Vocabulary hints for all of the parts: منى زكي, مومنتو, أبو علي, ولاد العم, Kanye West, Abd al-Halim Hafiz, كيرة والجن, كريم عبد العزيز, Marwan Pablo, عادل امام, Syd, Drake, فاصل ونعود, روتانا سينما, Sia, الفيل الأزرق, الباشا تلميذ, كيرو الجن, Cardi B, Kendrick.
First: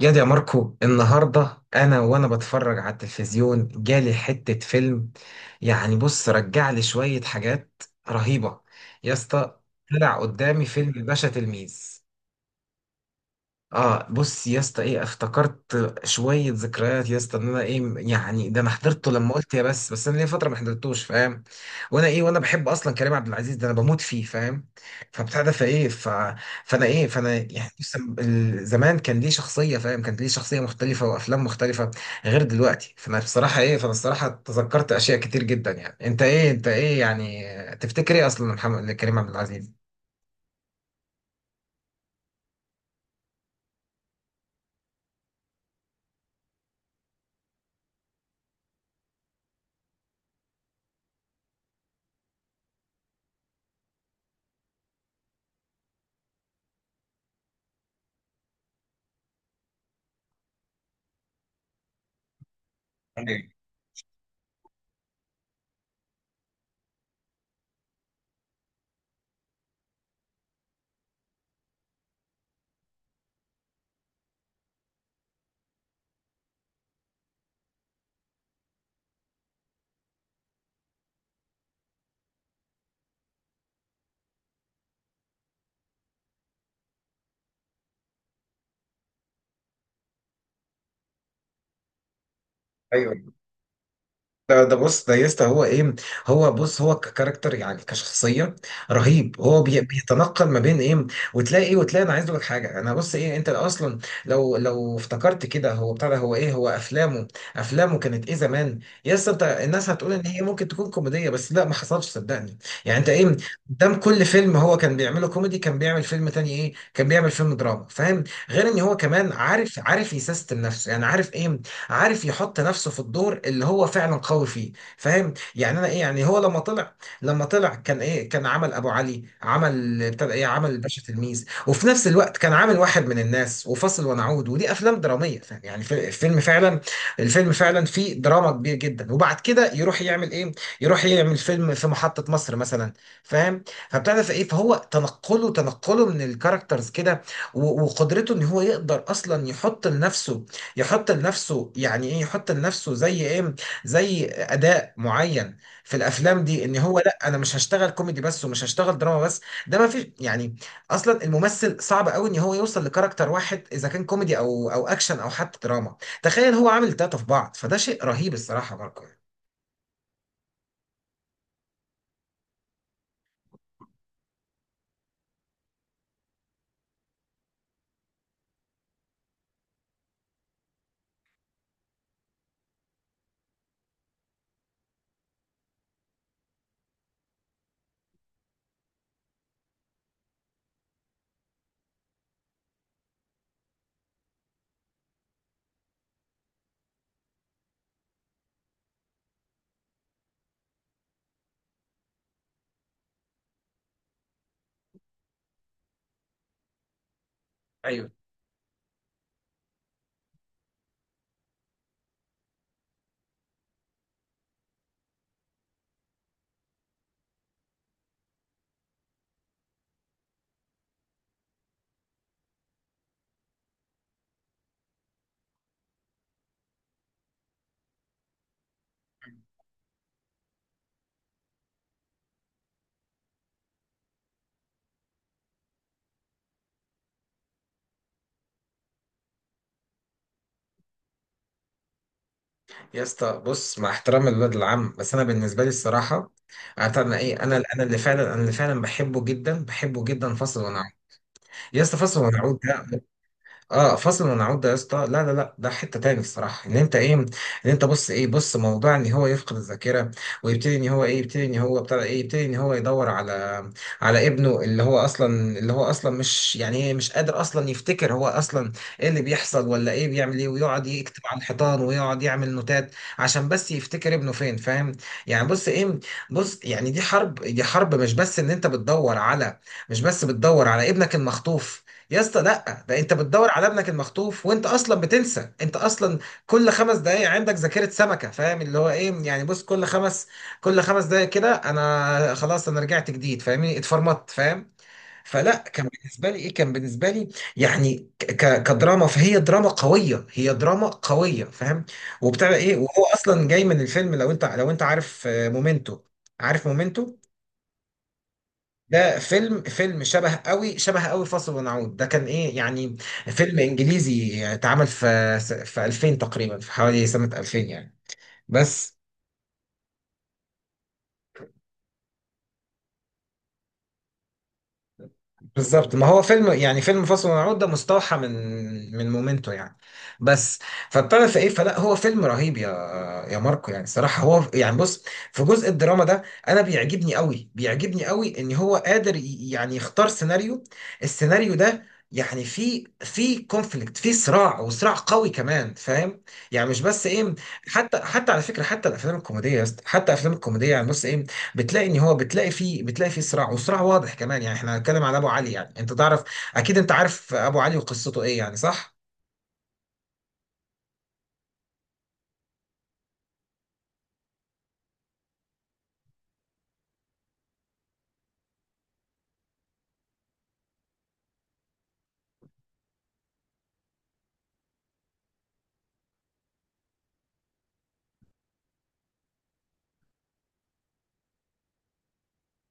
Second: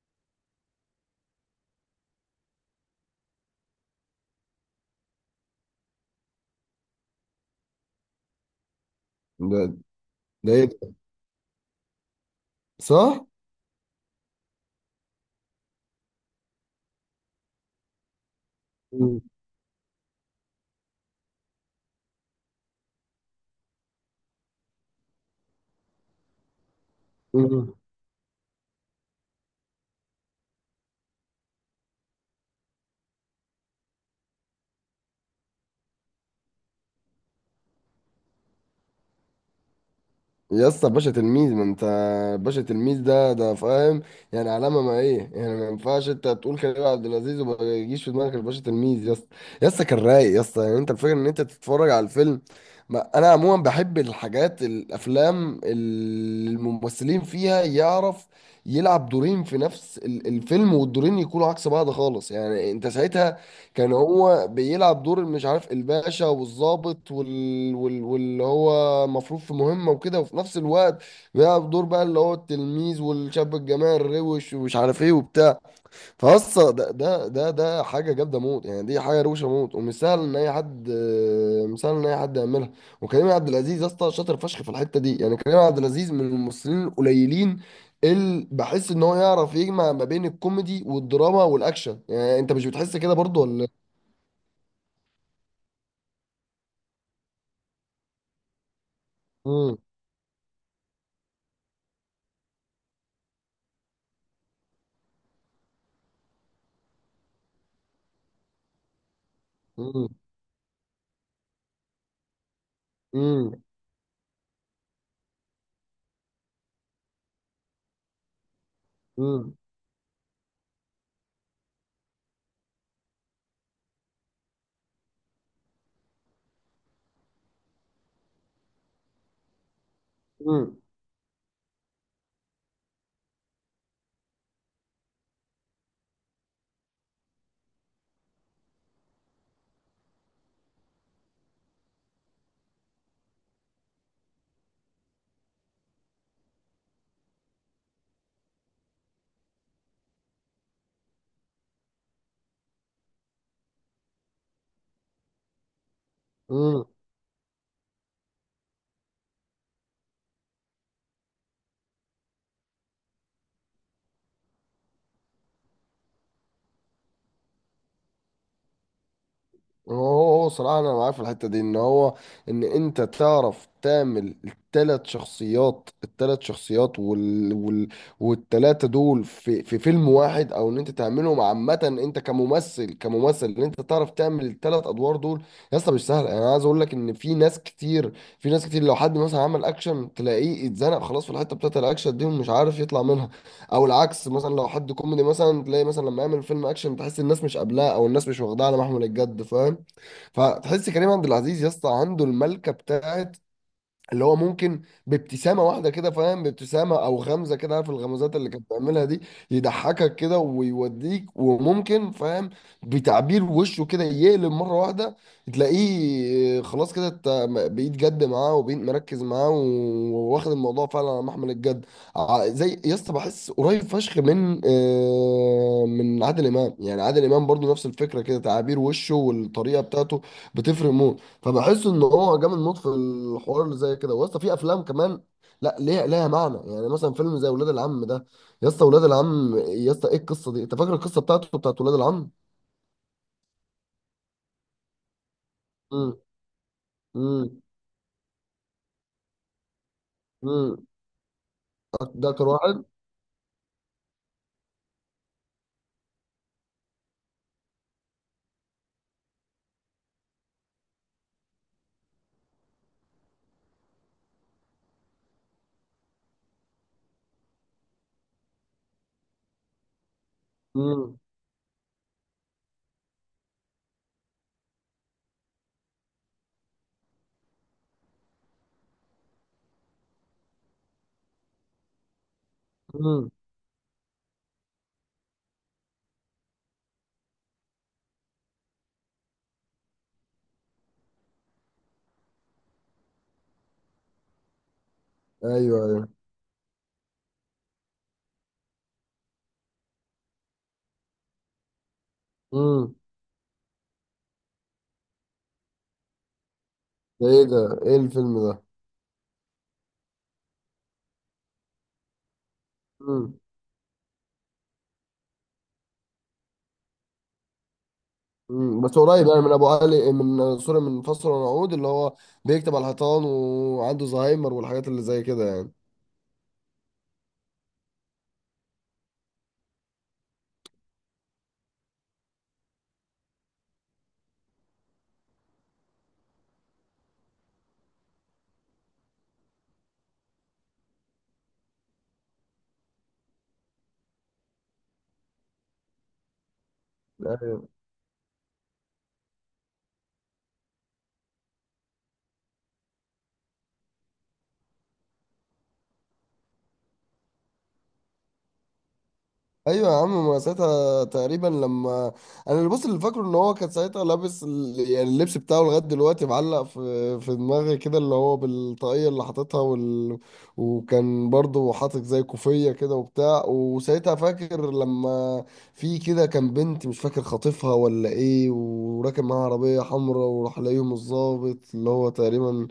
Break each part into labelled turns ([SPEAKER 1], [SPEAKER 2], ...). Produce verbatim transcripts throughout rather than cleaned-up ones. [SPEAKER 1] يا دي يا ماركو، النهاردة أنا وأنا بتفرج على التلفزيون جالي حتة فيلم. يعني بص رجع لي شوية حاجات رهيبة. يا
[SPEAKER 2] ده
[SPEAKER 1] اسطى، طلع
[SPEAKER 2] ده
[SPEAKER 1] قدامي
[SPEAKER 2] ايه
[SPEAKER 1] فيلم
[SPEAKER 2] ده؟
[SPEAKER 1] الباشا تلميذ.
[SPEAKER 2] صح؟
[SPEAKER 1] اه بص يا اسطى، ايه، افتكرت شويه ذكريات يا اسطى، ان انا ايه يعني ده انا حضرته
[SPEAKER 2] مم.
[SPEAKER 1] لما قلت، يا بس بس انا ليا فتره ما حضرتوش، فاهم. وانا ايه وانا بحب اصلا كريم عبد العزيز، ده انا بموت فيه فاهم. فبتاع ده فايه ف... فانا ايه فانا يعني
[SPEAKER 2] مم.
[SPEAKER 1] بص، ال- زمان كان ليه شخصيه فاهم، كانت ليه شخصيه مختلفه وافلام مختلفه، غير دلوقتي. فانا بصراحه ايه، فانا الصراحه تذكرت اشياء كتير جدا. يعني انت ايه انت ايه يعني تفتكر ايه اصلا محمد كريم عبد العزيز؟
[SPEAKER 2] يا اسطى، باشا تلميذ، ما انت باشا تلميذ ده ده فاهم. يعني علامه، ما ايه يعني، ما ينفعش انت تقول كريم عبد العزيز وما يجيش في دماغك الباشا تلميذ يا اسطى. يا اسطى كان رايق يا اسطى، يعني انت الفكره ان انت تتفرج على الفيلم. ما انا عموما بحب الحاجات، الافلام اللي الممثلين فيها يعرف يلعب دورين في نفس ال- الفيلم، والدورين يكونوا عكس بعض خالص، يعني انت ساعتها كان هو بيلعب دور، مش عارف، الباشا والضابط وال... وال... واللي هو مفروض في مهمة وكده، وفي نفس الوقت بيلعب دور بقى اللي هو التلميذ والشاب الجماعي الروش ومش عارف ايه وبتاع. فاصلا ده ده ده ده حاجة جامدة موت، يعني دي حاجة روشة موت، ومش سهل ان اي حد آه، مش سهل ان اي حد يعملها. وكريم عبد العزيز يا اسطى شاطر فشخ في الحتة دي، يعني كريم عبد العزيز من الممثلين القليلين اللي بحس ان هو يعرف يجمع ما بين الكوميدي والدراما والاكشن، يعني انت مش بتحس كده برضو ولا؟
[SPEAKER 1] لا ده بص ده يسطا، هو ايه، هو بص، هو ككاركتر يعني كشخصيه رهيب. هو
[SPEAKER 2] مم.
[SPEAKER 1] بي- بيتنقل ما بين ايه وتلاقي ايه، وتلاقي انا عايز اقول لك حاجه، انا بص ايه، انت اصلا لو لو افتكرت كده هو بتاع ده، هو ايه، هو افلامه، افلامه كانت ايه زمان. يسطا انت الناس
[SPEAKER 2] مم.
[SPEAKER 1] هتقول ان هي ممكن تكون كوميديه، بس لا ما حصلش صدقني. يعني انت ايه،
[SPEAKER 2] مم.
[SPEAKER 1] قدام كل فيلم هو كان بيعمله كوميدي كان بيعمل فيلم تاني، ايه، كان بيعمل فيلم دراما فاهم. غير ان هو كمان
[SPEAKER 2] مم.
[SPEAKER 1] عارف عارف يسيستم نفسه، يعني عارف ايه، عارف يحط نفسه في الدور اللي هو فعلا قوي فيه فاهم. يعني انا ايه، يعني هو لما طلع، لما طلع كان ايه، كان عمل ابو علي، عمل، ابتدى ايه، عمل
[SPEAKER 2] مم.
[SPEAKER 1] الباشا تلميذ، وفي نفس الوقت كان عامل واحد من الناس وفاصل ونعود، ودي افلام دراميه فاهم؟ يعني في- الفيلم فعلا، الفيلم فعلا فيه دراما كبير جدا، وبعد كده يروح يعمل ايه، يروح يعمل فيلم في محطه مصر مثلا، فاهم. فابتدى في ايه، فهو تنقله، تنقله من الكاركترز كده، و- وقدرته ان هو يقدر اصلا يحط لنفسه، يحط لنفسه يعني ايه، يحط لنفسه زي ايه، زي اداء معين في الافلام دي، ان
[SPEAKER 2] مم.
[SPEAKER 1] هو لا، انا مش هشتغل كوميدي بس ومش هشتغل دراما بس. ده ما فيش يعني. اصلا الممثل صعب قوي ان هو يوصل لكاركتر واحد، اذا كان كوميدي او او اكشن او حتى دراما. تخيل هو عامل تلاتة في بعض، فده شيء رهيب الصراحة ماركو.
[SPEAKER 2] هو هو صراحة أنا معاه في الحتة دي إن هو، إن أنت تعرف تعمل التلات شخصيات التلات شخصيات وال... وال... والتلاتة دول في... في فيلم واحد، أو إن أنت تعملهم عامة. أنت كممثل، كممثل إن أنت تعرف تعمل التلات أدوار دول. يا اسطى مش سهل، يعني أنا عايز أقول لك إن في ناس كتير في ناس كتير، لو حد مثلا عمل أكشن تلاقيه اتزنق خلاص في الحتة بتاعت الأكشن دي ومش عارف يطلع منها. أو العكس، مثلا لو حد كوميدي، مثلا تلاقي مثلا لما يعمل فيلم أكشن تحس الناس مش قابلاه أو الناس مش واخداه على محمل الجد فاهم. فتحس كريم عبد العزيز يا اسطى عنده الملكه بتاعت اللي هو ممكن بابتسامه واحده كده فاهم، بابتسامه او غمزه كده، عارف
[SPEAKER 1] ايوه
[SPEAKER 2] الغمزات اللي كانت بيعملها دي، يضحكك كده ويوديك وممكن فاهم، بتعبير وشه كده يقلب مره واحده، تلاقيه خلاص كده انت م- بقيت جد معاه وبقيت مركز معاه و- وواخد الموضوع فعلا على محمل الجد. ع- زي يا اسطى بحس قريب فشخ من آه، من عادل امام، يعني عادل امام برضو نفس الفكره كده، تعابير وشه والطريقه بتاعته بتفرق موت. فبحس ان هو جامد موت في الحوار اللي زي كده، واسطى في افلام كمان لا، ليها ليها معنى. يعني مثلا فيلم زي ولاد العم ده، يا اسطى ولاد العم، يا اسطى ايه القصه دي؟ انت فاكر القصه بتاعته بتاعت ولاد العم؟
[SPEAKER 1] يا اسطى بص، مع احترام الولد العم، بس انا بالنسبه لي
[SPEAKER 2] امم.
[SPEAKER 1] الصراحه، عارف انا ايه، انا
[SPEAKER 2] امم.
[SPEAKER 1] انا اللي فعلا، انا اللي فعلا بحبه جدا، بحبه جدا، فاصل
[SPEAKER 2] امم.
[SPEAKER 1] ونعود. يا اسطى فاصل
[SPEAKER 2] ده اكتر
[SPEAKER 1] ونعود
[SPEAKER 2] واحد.
[SPEAKER 1] ده، اه فصل ونعود ده يا اسطى، لا لا لا، ده حته تاني الصراحه. ان انت ايه، ان انت بص ايه، بص، موضوع ان هو يفقد الذاكره، ويبتدي ان هو ايه، يبتدي ان هو بتاع ايه، يبتدي ان هو يدور على، على ابنه اللي هو اصلا، اللي هو اصلا مش يعني ايه، مش قادر اصلا يفتكر هو اصلا ايه اللي بيحصل ولا ايه، بيعمل ايه، ويقعد
[SPEAKER 2] امم.
[SPEAKER 1] يكتب على الحيطان ويقعد يعمل نوتات عشان بس يفتكر ابنه فين فاهم. يعني بص ايه، بص، يعني دي حرب، دي حرب مش بس ان انت بتدور على، مش بس بتدور على ابنك المخطوف، يا اسطى لا، ده انت
[SPEAKER 2] امم.
[SPEAKER 1] بتدور على ابنك المخطوف وانت اصلا بتنسى، انت اصلا كل خمس دقايق عندك ذاكرة سمكة فاهم. اللي هو ايه، يعني بص، كل خمس كل خمس دقايق كده انا خلاص، انا رجعت جديد فاهمني، اتفرمطت فاهم. فلا
[SPEAKER 2] ايوه،
[SPEAKER 1] كان
[SPEAKER 2] ايوه.
[SPEAKER 1] بالنسبة لي ايه، كان بالنسبة لي يعني ك ك- كدراما، فهي دراما قوية، هي دراما قوية فاهم وبتاع ايه،
[SPEAKER 2] امم.
[SPEAKER 1] وهو اصلا جاي من الفيلم، لو انت لو انت عارف آه، مومنتو، عارف مومنتو.
[SPEAKER 2] ده ايه ده ايه الفيلم ده؟
[SPEAKER 1] ده فيلم، فيلم شبه قوي، شبه قوي فاصل ونعود ده كان ايه يعني،
[SPEAKER 2] امم.
[SPEAKER 1] فيلم انجليزي اتعمل في، في ألفين تقريبا، في حوالي سنة ألفين يعني
[SPEAKER 2] امم. بس
[SPEAKER 1] بس.
[SPEAKER 2] قريب يعني، من ابو علي، من سوري، من فصل ونعود اللي هو بيكتب على الحيطان وعنده زهايمر والحاجات اللي زي كده يعني.
[SPEAKER 1] بالظبط ما هو فيلم، يعني فيلم فاصل ونعود ده مستوحى من، من مومنتو يعني بس. فبتعرف ايه، فلا هو فيلم رهيب يا، يا ماركو يعني الصراحه هو يعني بص، في جزء الدراما ده انا بيعجبني قوي، بيعجبني قوي ان هو قادر ي- يعني يختار سيناريو، السيناريو ده، يعني في في كونفليكت في صراع، وصراع قوي كمان فاهم. يعني مش بس ايه،
[SPEAKER 2] ايوه،
[SPEAKER 1] حتى حتى على فكره، حتى الافلام الكوميديه يا اسطى، حتى الافلام الكوميديه يعني بص ايه، بتلاقي ان هو، بتلاقي فيه، بتلاقي فيه صراع وصراع واضح كمان. يعني احنا هنتكلم على ابو علي، يعني انت تعرف اكيد، انت عارف ابو علي وقصته ايه يعني صح؟
[SPEAKER 2] ايوه يا عم، ما ساعتها تقريبا لما انا اللي بص، اللي فاكره ان هو كان ساعتها لابس ال- يعني اللبس بتاعه لغايه دلوقتي معلق في في دماغي كده، اللي هو بالطاقيه اللي حاططها وال... وكان برضه حاطط زي كوفيه كده وبتاع. وساعتها فاكر لما في كده كان بنت مش فاكر خاطفها ولا ايه، وراكب معاها عربيه حمراء، وراح لاقيهم الظابط اللي هو تقريبا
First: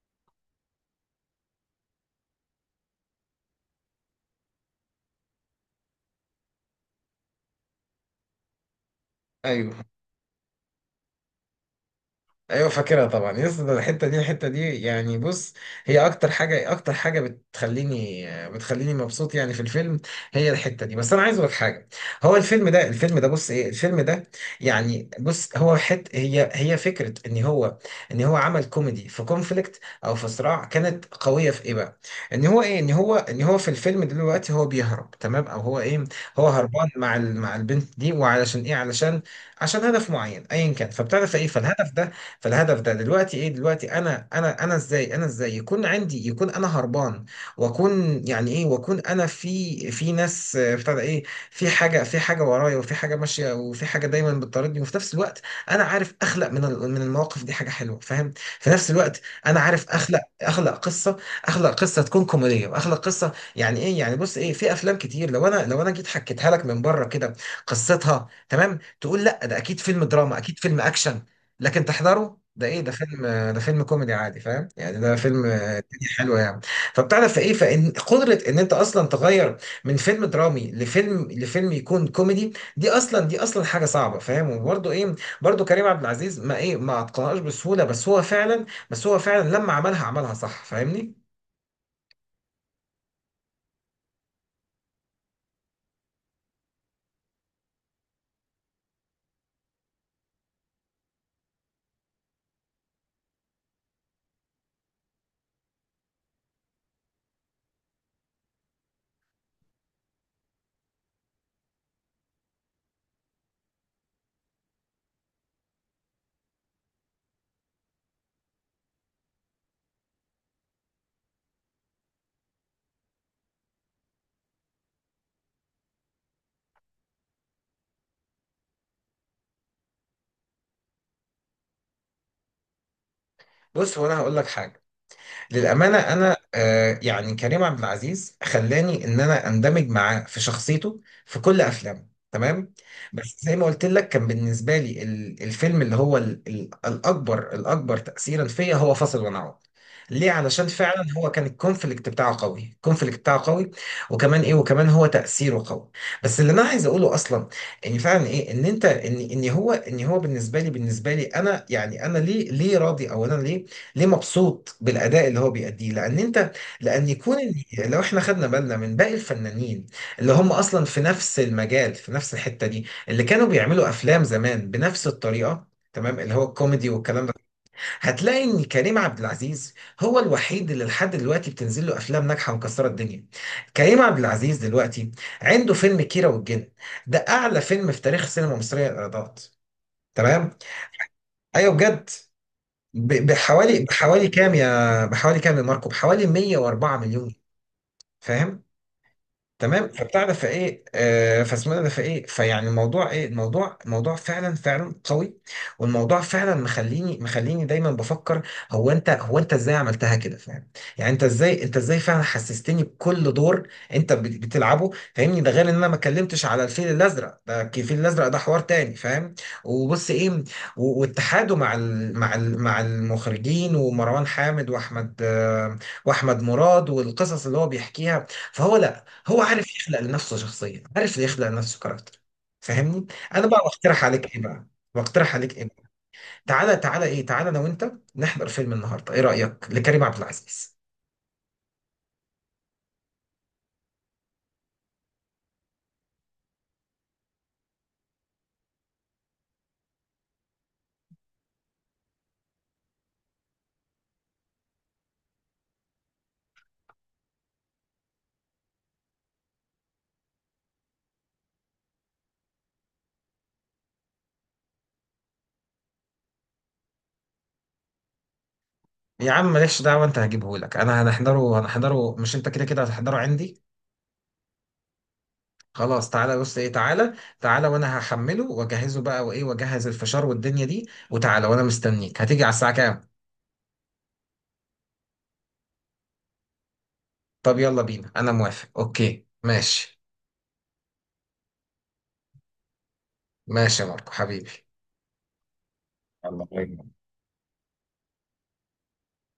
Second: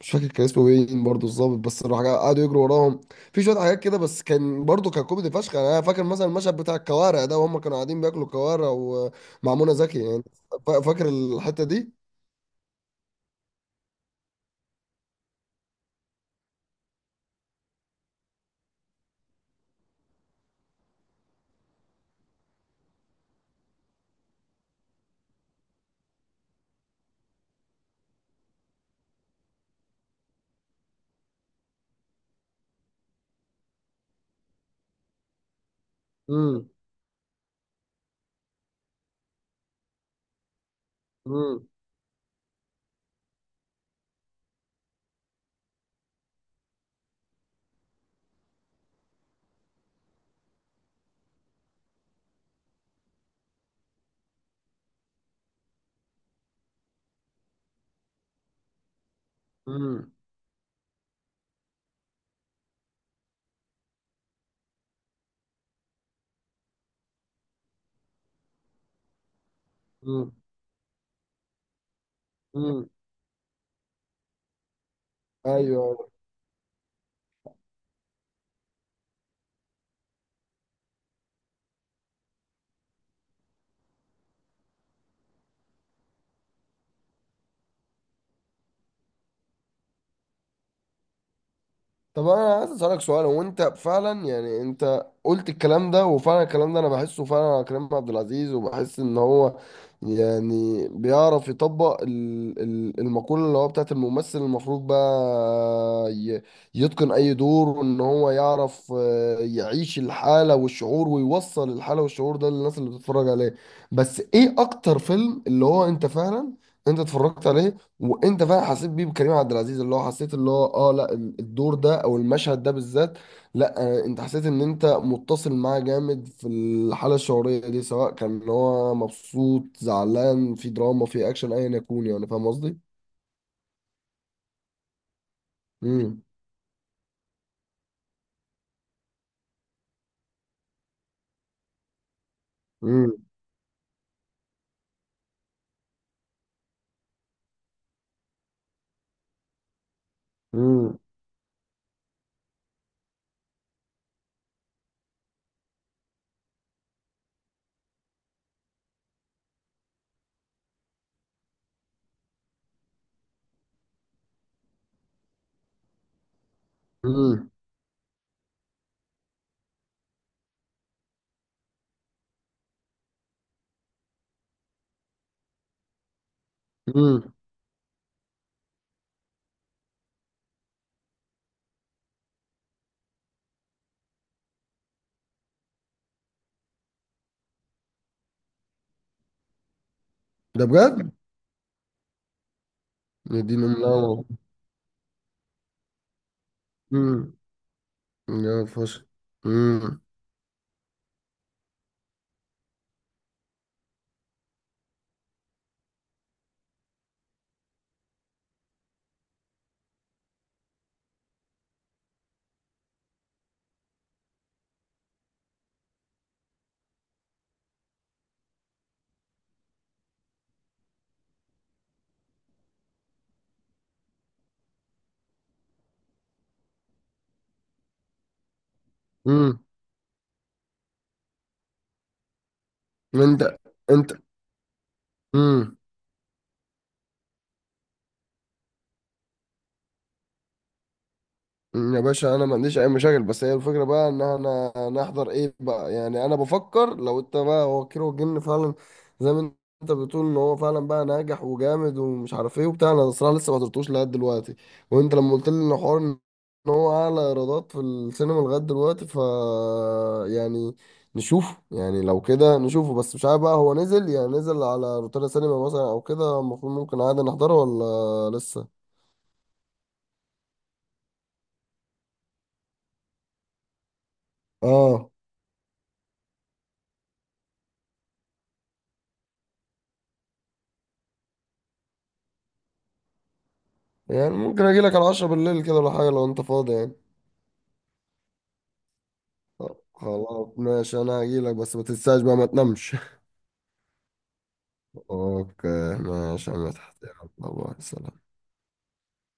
[SPEAKER 2] مش فاكر كان اسمه مين برضه الظابط، بس راح قعدوا يجروا وراهم. في شويه حاجات كده بس كان برضه كان كوميدي فشخ، يعني انا فاكر مثلا المشهد بتاع الكوارع ده، وهم كانوا قاعدين بياكلوا كوارع ومع منى
[SPEAKER 1] ايوه
[SPEAKER 2] زكي يعني. فا- فاكر الحته دي.
[SPEAKER 1] ايوه، فاكرها طبعا يا اسطى، ده الحته دي، الحته دي يعني بص، هي اكتر حاجه، اكتر حاجه بتخليني بتخليني مبسوط يعني في الفيلم، هي الحته دي. بس انا عايز اقول لك حاجه، هو الفيلم ده، الفيلم ده بص ايه، الفيلم ده يعني بص، هو حت، هي هي فكره ان هو ان هو عمل كوميدي في كونفليكت او في صراع كانت قويه في ايه بقى، ان هو ايه، ان هو ان هو في الفيلم دلوقتي هو بيهرب تمام، او هو ايه، هو
[SPEAKER 2] امم.
[SPEAKER 1] هربان مع ال- مع البنت دي، وعلشان ايه، علشان عشان هدف معين ايا كان، فبتعرف ايه،
[SPEAKER 2] امم.
[SPEAKER 1] فالهدف ده، فالهدف ده دلوقتي ايه، دلوقتي انا انا انا ازاي انا ازاي يكون عندي، يكون انا هربان، واكون يعني ايه، واكون انا في، في ناس آه، بتاع ده ايه، في حاجه، في حاجه ورايا وفي حاجه ماشيه، وفي حاجه دايما بتطاردني، وفي نفس الوقت انا عارف اخلق من ال- من المواقف دي حاجه حلوه فاهم. في نفس الوقت انا عارف
[SPEAKER 2] امم.
[SPEAKER 1] اخلق، اخلق قصه اخلق قصه تكون كوميديه، واخلق قصه يعني ايه، يعني بص ايه، في افلام كتير، لو انا لو انا جيت حكيتها لك من بره كده قصتها، تمام تقول لا ده اكيد فيلم دراما، اكيد فيلم اكشن، لكن تحضره ده ايه،
[SPEAKER 2] امم.
[SPEAKER 1] ده فيلم، ده فيلم كوميدي عادي فاهم. يعني ده فيلم آه، الدنيا
[SPEAKER 2] ايوه.
[SPEAKER 1] حلوه يعني. فبتعرف في ايه، فان قدره ان انت اصلا تغير من فيلم درامي لفيلم، لفيلم يكون كوميدي، دي اصلا دي اصلا حاجه صعبه فاهم. وبرده ايه، برده كريم عبد العزيز ما ايه، ما اتقنهاش بسهوله، بس هو فعلا، بس هو فعلا لما عملها عملها صح فاهمني.
[SPEAKER 2] طب انا عايز اسالك سؤال، هو انت فعلا، يعني انت قلت الكلام ده وفعلا الكلام ده انا بحسه فعلا على كريم عبد العزيز، وبحس ان هو يعني بيعرف يطبق ال- ال- المقولة اللي هو بتاعت الممثل المفروض بقى ي- يتقن اي دور، وان هو يعرف آه، يعيش الحالة والشعور ويوصل الحالة والشعور ده للناس اللي بتتفرج عليه. بس ايه اكتر فيلم اللي هو انت فعلا انت اتفرجت عليه وانت فعلا حسيت بيه بكريم عبد العزيز، اللي هو حسيت، اللي هو اه، لا، ال- الدور ده او المشهد ده بالذات؟ لا، آه، انت حسيت ان انت متصل معاه جامد في الحاله الشعوريه دي، سواء كان هو مبسوط، زعلان، في دراما، في اكشن، ايا يكون، يعني فاهم قصدي؟
[SPEAKER 1] بص هو انا هقول لك حاجه، للأمانة
[SPEAKER 2] امم.
[SPEAKER 1] أنا آه، يعني كريم عبد العزيز خلاني إن أنا أندمج معاه في شخصيته في كل أفلامه تمام.
[SPEAKER 2] امم.
[SPEAKER 1] بس زي ما قلت لك، كان بالنسبة لي ال- الفيلم اللي هو ال- ال- الأكبر، الأكبر تأثيرا فيا هو فاصل ونعود. ليه؟ علشان
[SPEAKER 2] امم.
[SPEAKER 1] فعلا هو كان الكونفليكت بتاعه قوي، الكونفليكت بتاعه قوي وكمان ايه، وكمان هو تأثيره قوي. بس اللي انا عايز اقوله اصلا، ان فعلا ايه، ان انت ان ان هو ان هو بالنسبه لي، بالنسبه لي انا يعني انا ليه، ليه راضي او انا ليه، ليه مبسوط بالاداء اللي هو بيأديه. لان انت، لان يكون
[SPEAKER 2] امم.
[SPEAKER 1] ال- لو احنا خدنا بالنا من باقي الفنانين اللي هم اصلا في نفس المجال، في نفس الحتة دي، اللي كانوا بيعملوا افلام زمان بنفس الطريقة تمام، اللي هو الكوميدي والكلام ده،
[SPEAKER 2] امم.
[SPEAKER 1] هتلاقي ان كريم عبد العزيز هو الوحيد اللي لحد دلوقتي بتنزل له افلام ناجحه ومكسره الدنيا. كريم عبد العزيز دلوقتي عنده فيلم كيرة والجن، ده اعلى فيلم في تاريخ السينما المصريه الايرادات تمام.
[SPEAKER 2] ده بجد؟
[SPEAKER 1] ايوه بجد، ب-
[SPEAKER 2] يديني
[SPEAKER 1] بحوالي،
[SPEAKER 2] منور.
[SPEAKER 1] بحوالي كام يا بحوالي كام يا ماركو، بحوالي مية واربعة
[SPEAKER 2] امم.
[SPEAKER 1] مليون فاهم
[SPEAKER 2] يا فشخ.
[SPEAKER 1] تمام.
[SPEAKER 2] امم.
[SPEAKER 1] فبتاع ده فايه آه، فاسمنا ده فايه، فيعني الموضوع ايه، الموضوع موضوع فعلا، فعلا قوي والموضوع فعلا مخليني، مخليني دايما بفكر، هو انت، هو انت ازاي عملتها كده فاهم. يعني انت ازاي، انت ازاي فعلا حسستني بكل دور انت بت- بتلعبه فاهمني. ده غير ان انا ما اتكلمتش على الفيل الازرق ده، الفيل الازرق ده حوار تاني فاهم. وبص ايه، و- واتحاده مع ال مع ال مع المخرجين، ومروان حامد، واحمد آه واحمد مراد، والقصص اللي هو بيحكيها. فهو، هو
[SPEAKER 2] امم.
[SPEAKER 1] عارف يخلق لنفسه شخصية، عارف يخلق لنفسه كاركتر فاهمني. انا
[SPEAKER 2] انت
[SPEAKER 1] بقى بقترح
[SPEAKER 2] انت
[SPEAKER 1] عليك ايه بقى، بقترح عليك ايه
[SPEAKER 2] مم.
[SPEAKER 1] تعالى تعالى ايه تعالى انا وانت نحضر فيلم النهارده، ايه رأيك لكريم عبد العزيز؟
[SPEAKER 2] أمم، يا باشا، انا ما عنديش اي مشاكل، بس هي الفكره بقى ان انا نحضر ايه بقى، يعني انا بفكر، لو انت بقى هو كيرو الجن فعلا زي ما انت بتقول ان هو فعلا بقى ناجح وجامد ومش عارف ايه وبتاع، انا الصراحه لسه ما حضرتوش لغايه دلوقتي. وانت لما قلت لي ان حوار ان هو اعلى ايرادات في السينما لغايه دلوقتي، ف، يعني نشوفه يعني، لو كده نشوفه، بس مش عارف بقى، هو نزل يعني نزل على روتانا سينما مثلا او كده المفروض ممكن عادي نحضره، ولا لسه؟
[SPEAKER 1] يا عم مالكش دعوة، انت هجيبه لك، انا هنحضره، هنحضره مش انت كده كده هتحضره عندي.
[SPEAKER 2] اه،
[SPEAKER 1] خلاص تعالى بص ايه، تعالى، تعالى وانا هحمله واجهزه بقى، وايه، واجهز الفشار والدنيا دي، وتعالى وانا مستنيك. هتيجي على الساعة كام؟
[SPEAKER 2] يعني ممكن اجي لك على عشرة بالليل كده، ولا حاجه لو انت فاضي يعني.
[SPEAKER 1] طب يلا بينا انا موافق، اوكي
[SPEAKER 2] طب
[SPEAKER 1] ماشي.
[SPEAKER 2] خلاص، ماشي، انا هجي لك، بس ما تنساش بقى، ما تنامش.
[SPEAKER 1] ماشي يا ماركو حبيبي.
[SPEAKER 2] اوكي،
[SPEAKER 1] الله
[SPEAKER 2] ماشي يا
[SPEAKER 1] يبارك.
[SPEAKER 2] مدحت، يلا، باي، سلام.